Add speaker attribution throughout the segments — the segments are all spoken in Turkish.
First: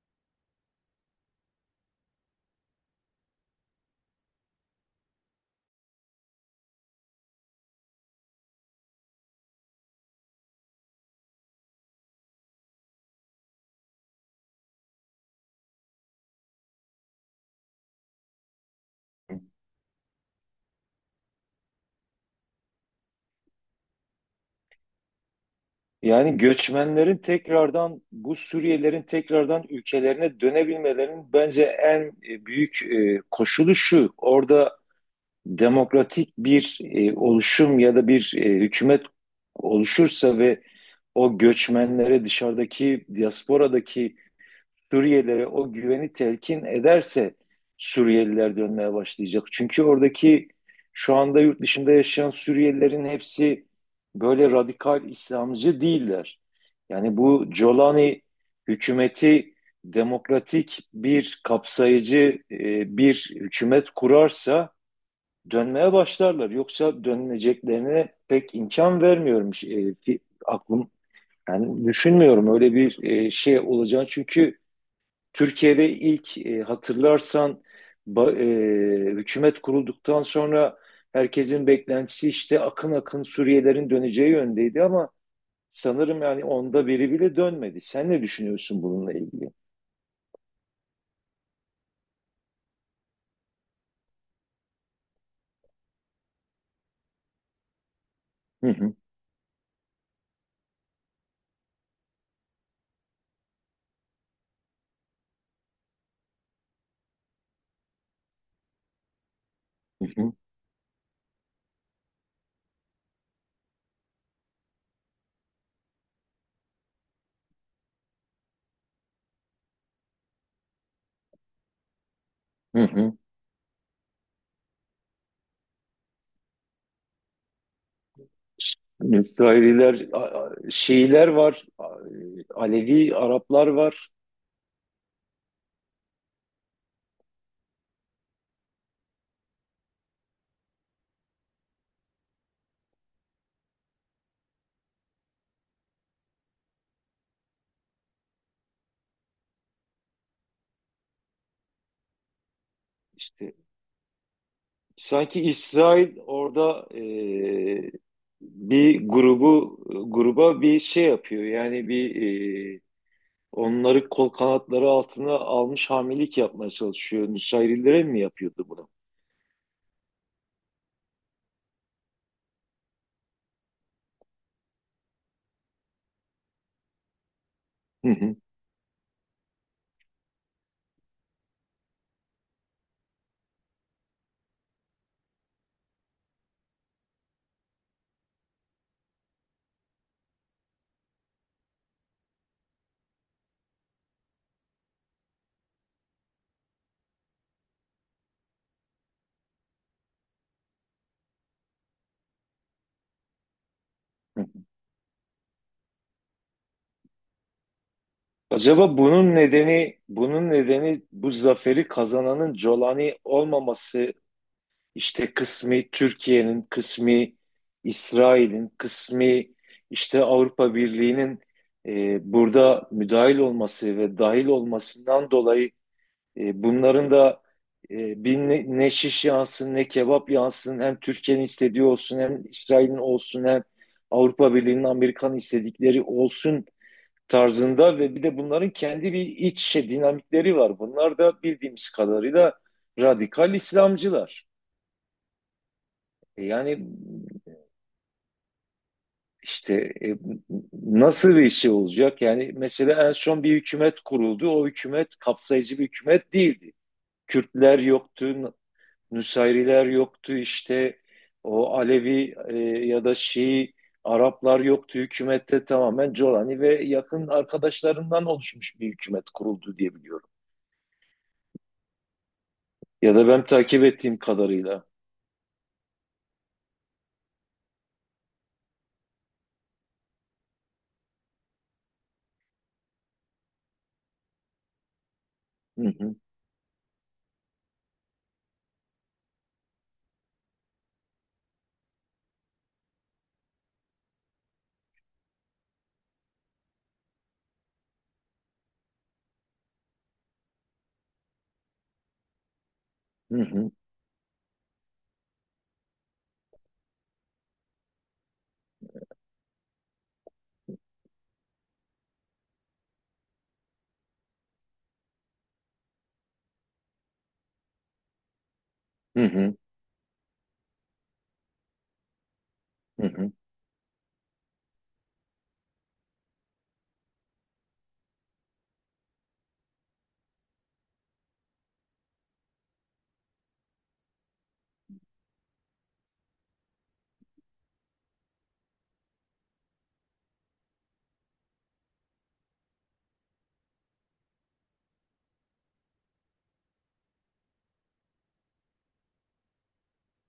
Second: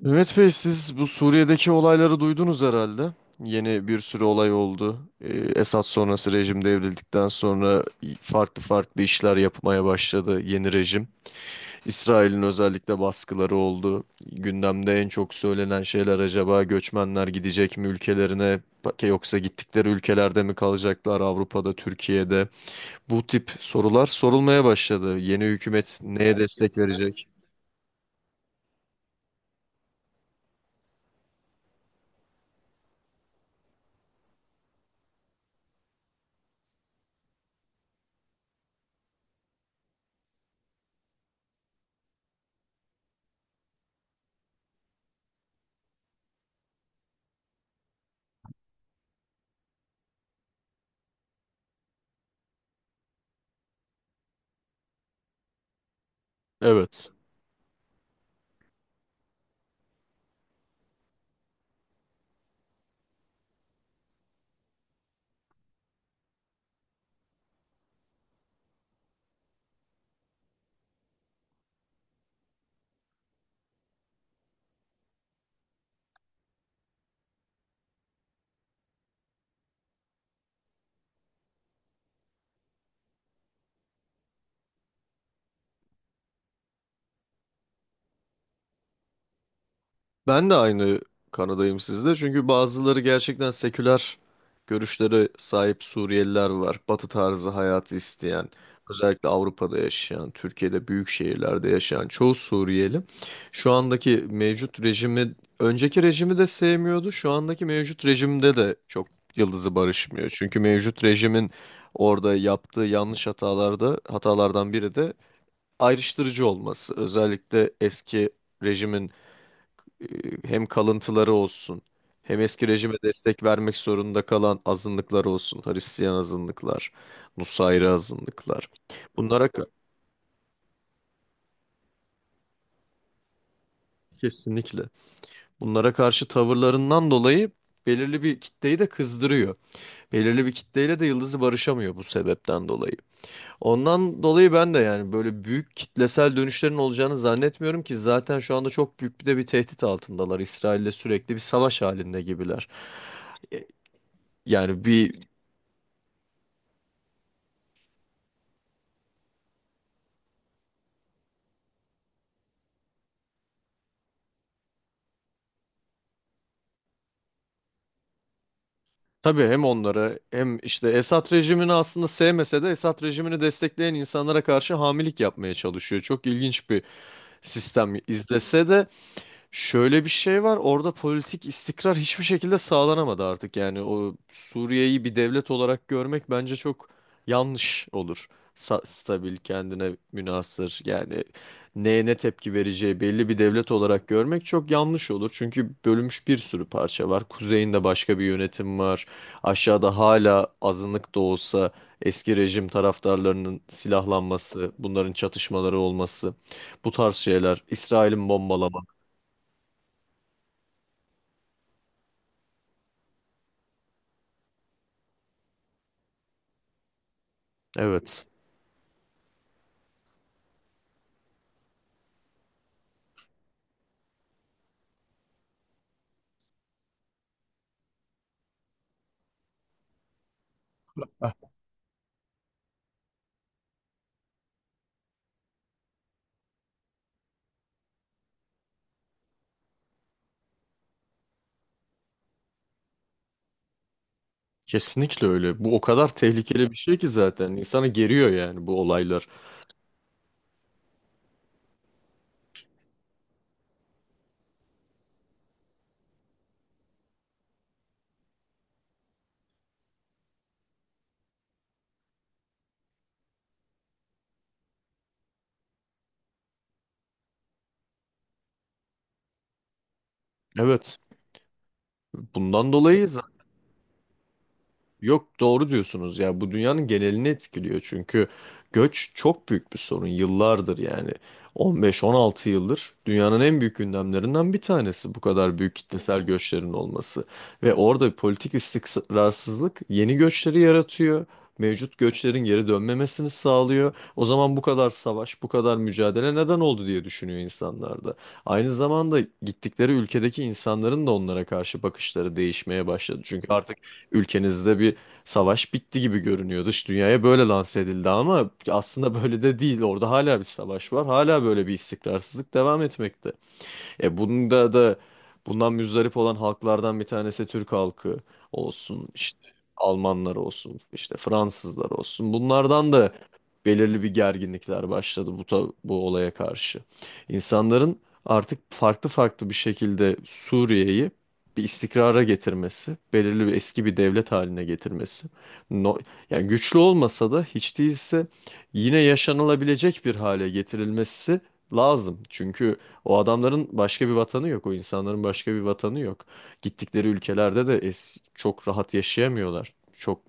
Speaker 1: Mehmet Bey siz bu Suriye'deki olayları duydunuz herhalde. Yeni bir sürü olay oldu. Esad sonrası rejim devrildikten sonra farklı farklı işler yapmaya başladı yeni rejim. İsrail'in özellikle baskıları oldu. Gündemde en çok söylenen şeyler acaba göçmenler gidecek mi ülkelerine yoksa gittikleri ülkelerde mi kalacaklar Avrupa'da, Türkiye'de? Bu tip sorular sorulmaya başladı. Yeni hükümet
Speaker 2: Yani
Speaker 1: neye destek
Speaker 2: göçmenlerin
Speaker 1: verecek?
Speaker 2: tekrardan bu Suriyelilerin tekrardan ülkelerine dönebilmelerinin bence en büyük koşulu şu. Orada demokratik bir oluşum ya da bir hükümet oluşursa ve o göçmenlere dışarıdaki diasporadaki Suriyelilere o güveni telkin ederse Suriyeliler dönmeye başlayacak. Çünkü oradaki şu anda yurt dışında yaşayan Suriyelilerin hepsi böyle radikal İslamcı değiller.
Speaker 1: Evet.
Speaker 2: Yani bu Jolani hükümeti demokratik bir kapsayıcı bir hükümet kurarsa dönmeye başlarlar. Yoksa dönmeyeceklerine pek imkan vermiyorum. Aklım yani düşünmüyorum öyle bir şey olacağını. Çünkü Türkiye'de ilk hatırlarsan, ba- hükümet kurulduktan sonra herkesin beklentisi işte akın akın Suriyelerin döneceği yöndeydi ama sanırım yani onda biri bile dönmedi. Sen ne düşünüyorsun bununla ilgili?
Speaker 1: Ben de aynı kanadayım sizde. Çünkü bazıları gerçekten seküler görüşlere sahip Suriyeliler var. Batı tarzı hayatı isteyen,
Speaker 2: Hı hı.
Speaker 1: özellikle Avrupa'da yaşayan, Türkiye'de büyük şehirlerde yaşayan çoğu Suriyeli şu andaki mevcut rejimi, önceki rejimi de sevmiyordu. Şu andaki mevcut rejimde de çok yıldızı
Speaker 2: Hı
Speaker 1: barışmıyor.
Speaker 2: hı.
Speaker 1: Çünkü mevcut rejimin orada yaptığı yanlış hatalardan biri de ayrıştırıcı olması. Özellikle eski rejimin e, hem kalıntıları olsun hem eski
Speaker 2: Hı
Speaker 1: rejime
Speaker 2: hı.
Speaker 1: destek vermek zorunda kalan azınlıklar olsun. Hristiyan azınlıklar, Nusayri azınlıklar. Bunlara ka-
Speaker 2: Müsraililer, Şiiler var, Alevi Araplar var.
Speaker 1: Kesinlikle bunlara karşı tavırlarından dolayı belirli bir kitleyi de kızdırıyor. Belirli bir kitleyle de Yıldız'ı barışamıyor bu sebepten dolayı. Ondan dolayı ben de yani böyle büyük kitlesel dönüşlerin olacağını zannetmiyorum ki zaten şu anda çok büyük bir de bir tehdit altındalar. İsrail'le sürekli bir savaş halinde gibiler.
Speaker 2: İşte
Speaker 1: E, Yani bir
Speaker 2: sanki İsrail orada bir grubu gruba bir şey yapıyor. Yani e, onları kol kanatları altına almış hamilelik yapmaya çalışıyor. Nusayrilere mi yapıyordu bunu?
Speaker 1: Tabii hem onları hem işte Esad rejimini aslında sevmese de Esad rejimini destekleyen insanlara karşı hamilik yapmaya çalışıyor. Çok ilginç bir sistem
Speaker 2: Hı hı.
Speaker 1: izlese de şöyle bir şey var orada politik istikrar hiçbir şekilde sağlanamadı artık yani o Suriye'yi bir devlet olarak görmek bence çok yanlış olur. Stabil kendine münhasır yani neye ne tepki vereceği belli bir devlet olarak görmek çok yanlış olur. Çünkü bölünmüş bir sürü parça var. Kuzeyinde başka bir yönetim var. Aşağıda hala azınlık da olsa eski rejim taraftarlarının
Speaker 2: Hı.
Speaker 1: silahlanması, bunların çatışmaları olması bu tarz şeyler, İsrail'in bombalaması.
Speaker 2: Acaba bunun nedeni bu zaferi kazananın Jolani olmaması, İşte kısmi Türkiye'nin, kısmi
Speaker 1: Evet.
Speaker 2: İsrail'in, kısmi işte Avrupa Birliği'nin burada müdahil olması ve dahil olmasından dolayı, bunların da ne şiş yansın ne kebap yansın, hem Türkiye'nin istediği olsun hem İsrail'in olsun hem Avrupa Birliği'nin Amerikan istedikleri olsun tarzında ve bir de bunların kendi bir iç dinamikleri var. Bunlar da bildiğimiz kadarıyla radikal İslamcılar.
Speaker 1: Kesinlikle öyle. Bu o kadar tehlikeli bir
Speaker 2: Yani
Speaker 1: şey ki zaten. İnsanı geriyor yani bu olaylar.
Speaker 2: işte e, nasıl bir şey olacak? Yani mesela en son bir hükümet kuruldu. O hükümet kapsayıcı bir hükümet değildi. Kürtler yoktu, Nusayriler yoktu, işte o Alevi ya da Şii Araplar yoktu. Hükümette tamamen Colani ve yakın arkadaşlarından oluşmuş bir hükümet kuruldu diye biliyorum.
Speaker 1: Evet. Bundan dolayı
Speaker 2: Ya da ben takip ettiğim kadarıyla.
Speaker 1: yok doğru diyorsunuz ya bu dünyanın genelini etkiliyor çünkü göç çok büyük bir sorun yıllardır yani 15-16 yıldır dünyanın en büyük gündemlerinden bir tanesi bu kadar büyük
Speaker 2: Hı hı.
Speaker 1: kitlesel göçlerin olması ve orada politik istikrarsızlık yeni göçleri yaratıyor, mevcut göçlerin geri dönmemesini sağlıyor. O zaman bu kadar savaş bu kadar mücadele neden oldu diye düşünüyor insanlar. Da aynı zamanda gittikleri ülkedeki insanların da onlara karşı bakışları değişmeye başladı
Speaker 2: Hı
Speaker 1: çünkü
Speaker 2: hı.
Speaker 1: artık ülkenizde bir savaş bitti gibi görünüyor. Dış dünyaya böyle lanse edildi ama aslında böyle de değil. Orada hala bir savaş var. Hala böyle bir istikrarsızlık devam etmekte. E bunda da bundan müzdarip olan halklardan bir tanesi Türk halkı olsun,
Speaker 2: Hı
Speaker 1: işte
Speaker 2: hı.
Speaker 1: Almanlar olsun, işte Fransızlar olsun. Bunlardan
Speaker 2: Hı
Speaker 1: da
Speaker 2: hı.
Speaker 1: belirli bir gerginlikler başladı bu olaya karşı. İnsanların artık farklı farklı bir şekilde Suriye'yi bir istikrara getirmesi, belirli bir eski bir devlet haline getirmesi. No, yani güçlü olmasa da hiç değilse yine yaşanılabilecek bir hale getirilmesi lazım. Çünkü o adamların başka bir vatanı yok. O insanların başka bir vatanı yok. Gittikleri ülkelerde de es çok rahat yaşayamıyorlar. Çok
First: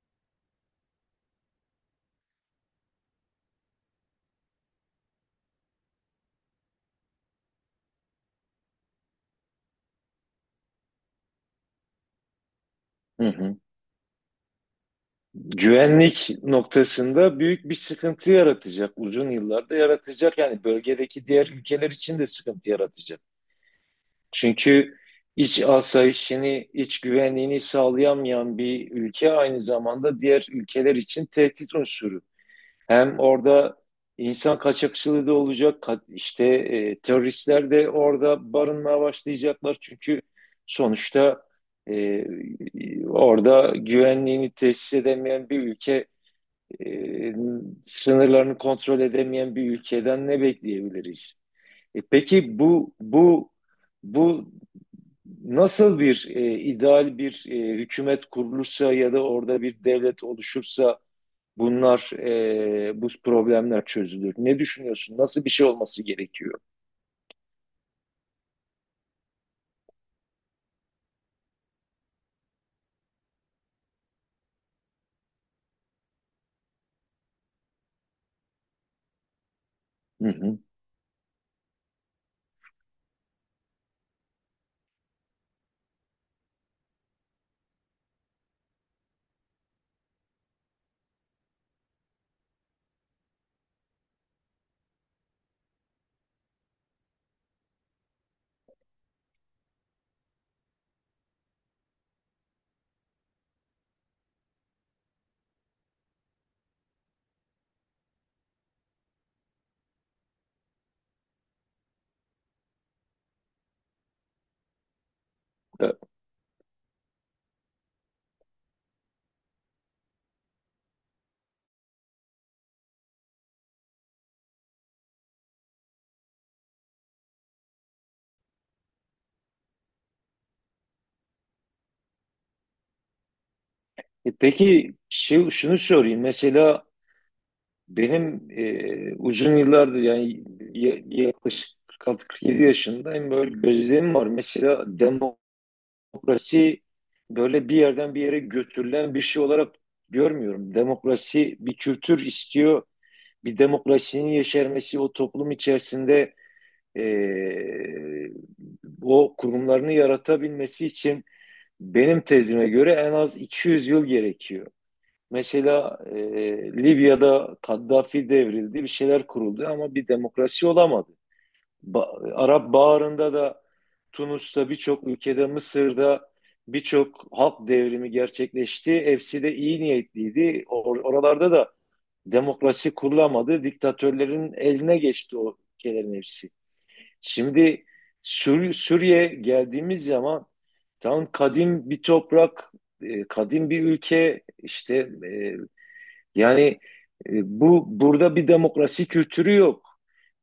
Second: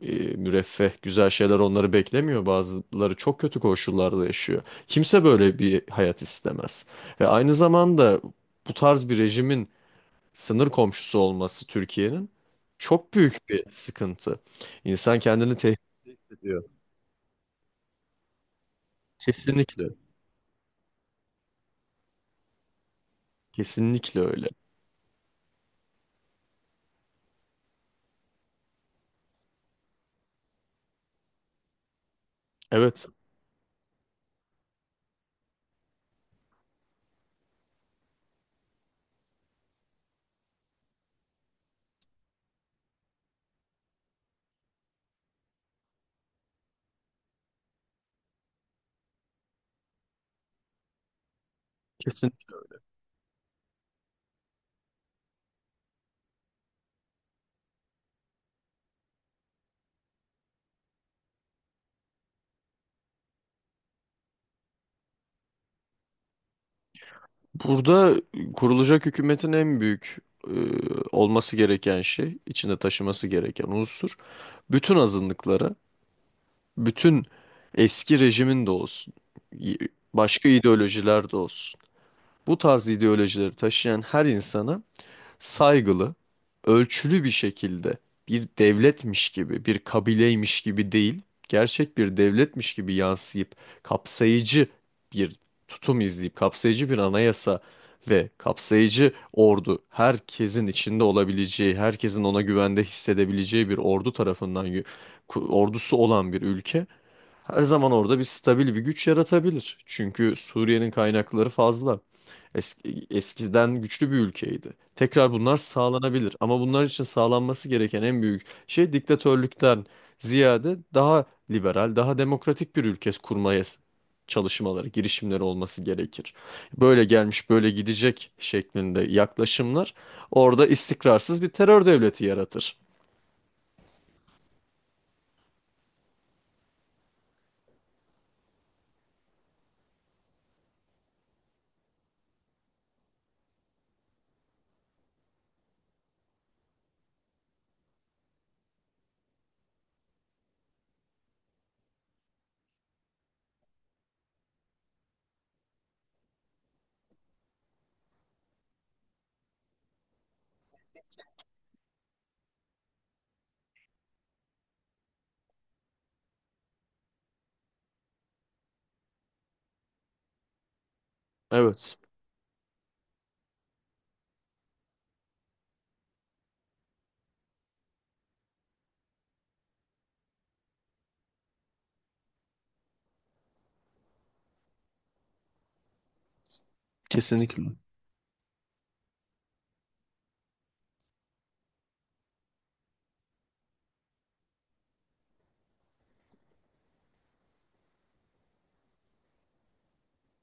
Speaker 1: müreffeh, güzel şeyler onları beklemiyor. Bazıları çok kötü koşullarda yaşıyor. Kimse böyle bir hayat istemez. Ve aynı zamanda bu tarz bir rejimin sınır komşusu olması Türkiye'nin çok
Speaker 2: Hı
Speaker 1: büyük
Speaker 2: hı.
Speaker 1: bir sıkıntı. İnsan kendini tehdit
Speaker 2: Güvenlik
Speaker 1: ediyor.
Speaker 2: noktasında büyük bir sıkıntı yaratacak. Uzun yıllarda
Speaker 1: Kesinlikle.
Speaker 2: yaratacak. Yani bölgedeki diğer ülkeler için de sıkıntı yaratacak.
Speaker 1: Kesinlikle öyle.
Speaker 2: Çünkü iç asayişini, iç güvenliğini sağlayamayan bir ülke aynı zamanda diğer ülkeler için tehdit unsuru.
Speaker 1: Evet.
Speaker 2: Hem orada insan kaçakçılığı da olacak, işte teröristler de orada barınmaya başlayacaklar. Çünkü sonuçta e, orada güvenliğini tesis edemeyen bir ülke, e, sınırlarını kontrol edemeyen bir ülkeden ne bekleyebiliriz? E,
Speaker 1: Kesin.
Speaker 2: peki bu nasıl, bir ideal bir hükümet kurulursa ya da orada bir devlet oluşursa bu problemler çözülür. Ne düşünüyorsun? Nasıl bir şey olması gerekiyor?
Speaker 1: Burada kurulacak hükümetin en büyük e, olması gereken şey, içinde taşıması gereken unsur, bütün azınlıklara, bütün eski rejimin de olsun, y-
Speaker 2: Hı
Speaker 1: başka
Speaker 2: hı.
Speaker 1: ideolojiler de olsun. Bu tarz ideolojileri taşıyan her insana saygılı, ölçülü bir şekilde bir devletmiş gibi, bir kabileymiş gibi değil, gerçek bir devletmiş gibi yansıyıp kapsayıcı bir tutum izleyip kapsayıcı bir anayasa ve kapsayıcı ordu herkesin içinde olabileceği, herkesin ona güvende hissedebileceği bir ordu tarafından ordusu olan bir ülke her zaman orada bir stabil bir güç yaratabilir. Çünkü Suriye'nin kaynakları fazla. Eski, eskiden güçlü bir ülkeydi. Tekrar bunlar sağlanabilir. Ama bunlar için sağlanması gereken en büyük şey diktatörlükten ziyade daha liberal, daha demokratik bir ülke kurmaya çalışmaları, girişimleri olması gerekir. Böyle gelmiş, böyle gidecek şeklinde yaklaşımlar orada istikrarsız bir terör devleti yaratır.
Speaker 2: Peki, şunu sorayım. Mesela benim, uzun yıllardır, yani yaklaşık 46-47 yaşındayım, böyle gözlemim var. Mesela demokrasi böyle bir yerden bir yere götürülen bir şey olarak görmüyorum. Demokrasi bir kültür istiyor. Bir demokrasinin yeşermesi o toplum içerisinde, e, o kurumlarını yaratabilmesi için, benim tezime göre en az 200 yıl gerekiyor. Mesela Libya'da Kaddafi devrildi, bir şeyler kuruldu ama bir demokrasi olamadı.
Speaker 1: Evet,
Speaker 2: Arap Baharı'nda da Tunus'ta, birçok ülkede, Mısır'da birçok halk devrimi gerçekleşti. Hepsi de iyi niyetliydi. Oralarda da demokrasi kurulamadı. Diktatörlerin eline geçti o ülkelerin hepsi. Şimdi Suriye geldiğimiz zaman, tam kadim bir toprak, kadim bir ülke, işte, e, yani, e, burada bir demokrasi kültürü yok.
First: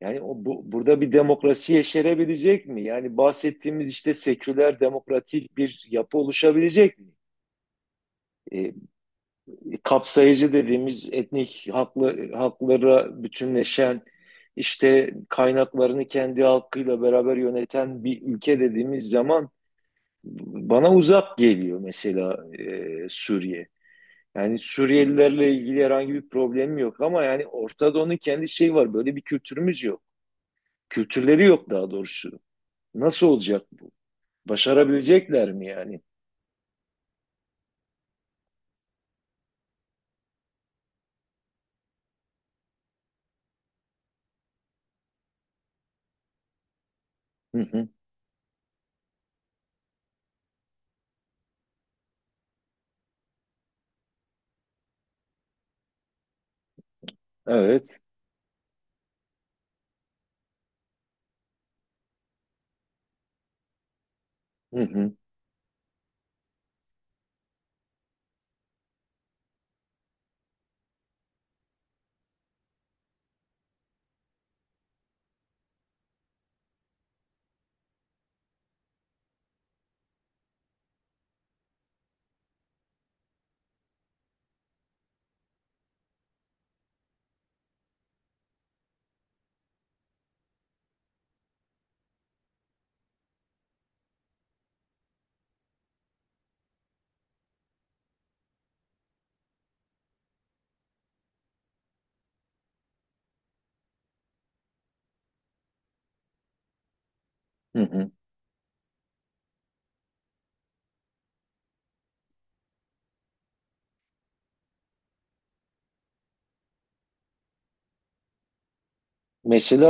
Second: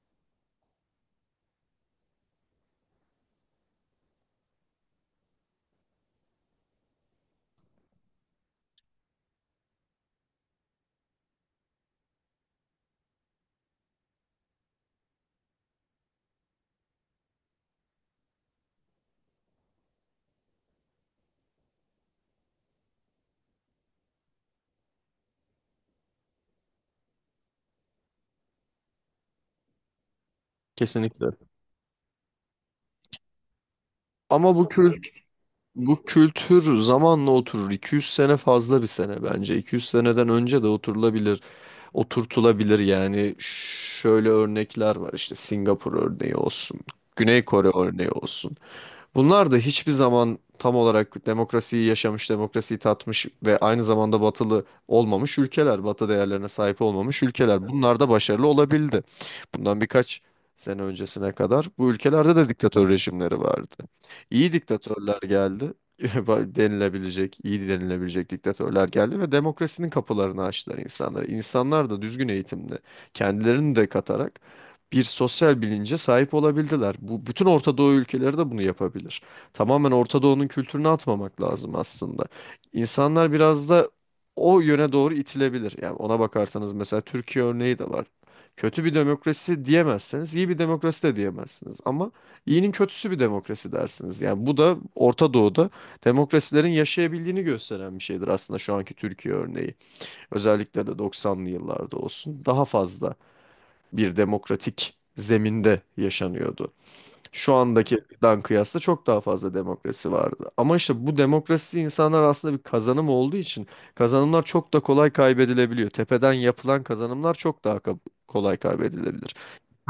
Speaker 2: Yani burada bir demokrasi yeşerebilecek mi? Yani bahsettiğimiz işte seküler demokratik bir yapı oluşabilecek mi? E, kapsayıcı dediğimiz, etnik haklara bütünleşen, işte kaynaklarını kendi halkıyla beraber yöneten bir ülke dediğimiz zaman, bana uzak geliyor mesela Suriye. Yani Suriyelilerle ilgili herhangi bir problemi yok ama yani Orta Doğu'nun kendi şeyi var. Böyle bir kültürümüz yok.
Speaker 1: kesinlikle.
Speaker 2: Kültürleri yok daha doğrusu. Nasıl olacak bu?
Speaker 1: Ama bu kült
Speaker 2: Başarabilecekler mi yani?
Speaker 1: bu kültür zamanla oturur. 200 sene fazla bir sene bence. 200 seneden önce de oturulabilir, oturtulabilir yani. Şöyle örnekler var işte Singapur örneği olsun, Güney
Speaker 2: Hı
Speaker 1: Kore
Speaker 2: hı.
Speaker 1: örneği olsun. Bunlar da hiçbir zaman tam olarak demokrasiyi yaşamış, demokrasiyi tatmış ve aynı zamanda batılı olmamış ülkeler, batı değerlerine sahip olmamış ülkeler. Bunlar
Speaker 2: Evet.
Speaker 1: da başarılı olabildi. Bundan birkaç sene öncesine kadar bu ülkelerde de diktatör rejimleri vardı. İyi
Speaker 2: Hı hı.
Speaker 1: diktatörler geldi, denilebilecek, iyi denilebilecek diktatörler geldi ve demokrasinin kapılarını açtılar insanlara. İnsanlar da düzgün eğitimle kendilerini de katarak bir sosyal bilince sahip olabildiler. Bu bütün Orta Doğu ülkeleri de bunu yapabilir. Tamamen Orta Doğu'nun kültürünü atmamak lazım aslında. İnsanlar biraz da o yöne doğru itilebilir. Yani ona bakarsanız mesela Türkiye örneği de var. Kötü bir demokrasi diyemezseniz, iyi bir demokrasi de diyemezsiniz. Ama iyinin kötüsü bir demokrasi dersiniz. Yani bu da Orta Doğu'da demokrasilerin yaşayabildiğini gösteren bir şeydir aslında şu anki Türkiye örneği. Özellikle de 90'lı yıllarda olsun. Daha fazla bir demokratik zeminde yaşanıyordu. Şu
Speaker 2: Hı hı.
Speaker 1: andakidan kıyasla çok daha fazla demokrasi vardı. Ama işte bu demokrasi insanlar aslında bir kazanım olduğu için kazanımlar çok da kolay kaybedilebiliyor. Tepeden yapılan kazanımlar çok daha kolay kaybedilebilir.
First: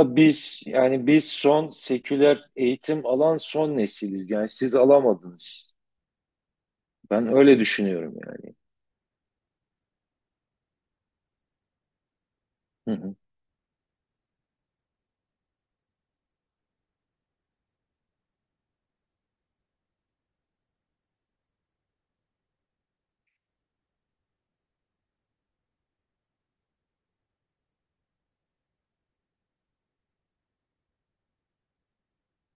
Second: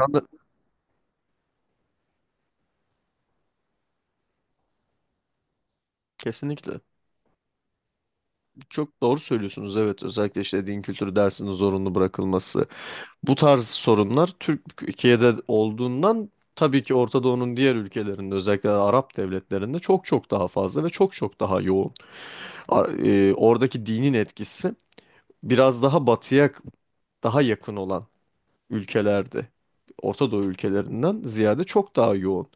Speaker 1: Ben de-
Speaker 2: biz, yani biz son seküler eğitim alan son nesiliz. Yani siz alamadınız.
Speaker 1: Kesinlikle.
Speaker 2: Ben öyle düşünüyorum yani.
Speaker 1: Çok doğru söylüyorsunuz. Evet, özellikle işte din kültürü dersinin zorunlu bırakılması.
Speaker 2: Hı hı.
Speaker 1: Bu tarz sorunlar Türkiye'de olduğundan tabii ki Orta Doğu'nun diğer ülkelerinde özellikle Arap devletlerinde çok çok daha fazla ve çok çok daha yoğun. Oradaki dinin etkisi biraz daha batıya daha yakın olan ülkelerde, Orta Doğu ülkelerinden ziyade çok daha yoğun.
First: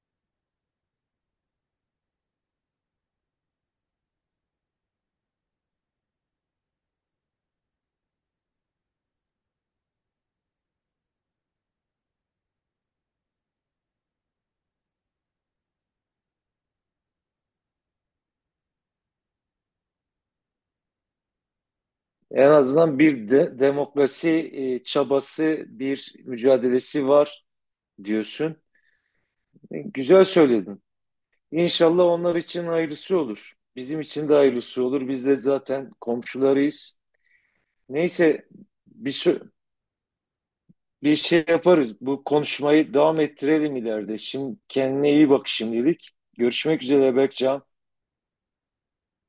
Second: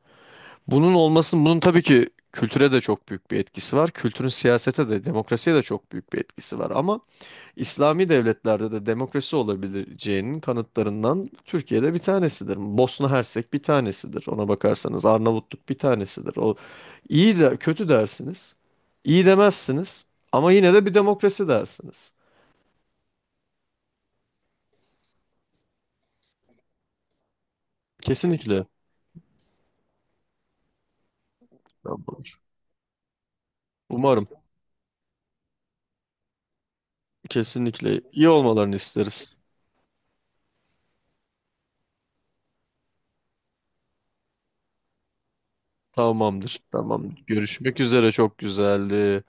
Speaker 1: Bunun olmasının, bunun tabii ki kültüre de çok büyük bir etkisi var. Kültürün siyasete de, demokrasiye de çok büyük bir etkisi var. Ama İslami devletlerde de demokrasi olabileceğinin kanıtlarından Türkiye'de bir tanesidir. Bosna Hersek bir tanesidir. Ona bakarsanız Arnavutluk bir tanesidir. O iyi de kötü dersiniz. İyi demezsiniz ama yine de bir demokrasi dersiniz.
Speaker 2: En azından bir de demokrasi çabası, bir mücadelesi var diyorsun.
Speaker 1: Kesinlikle.
Speaker 2: Güzel söyledin. İnşallah onlar
Speaker 1: Tamamdır.
Speaker 2: için hayırlısı olur. Bizim
Speaker 1: Umarım.
Speaker 2: için de hayırlısı olur. Biz de zaten komşularıyız.
Speaker 1: Kesinlikle iyi
Speaker 2: Neyse,
Speaker 1: olmalarını
Speaker 2: bir
Speaker 1: isteriz.
Speaker 2: şey, bir şey yaparız. Bu konuşmayı devam ettirelim ileride. Şimdi kendine iyi bak şimdilik.
Speaker 1: Tamamdır.
Speaker 2: Görüşmek
Speaker 1: Tamam.
Speaker 2: üzere Berkcan.
Speaker 1: Görüşmek üzere çok güzeldi.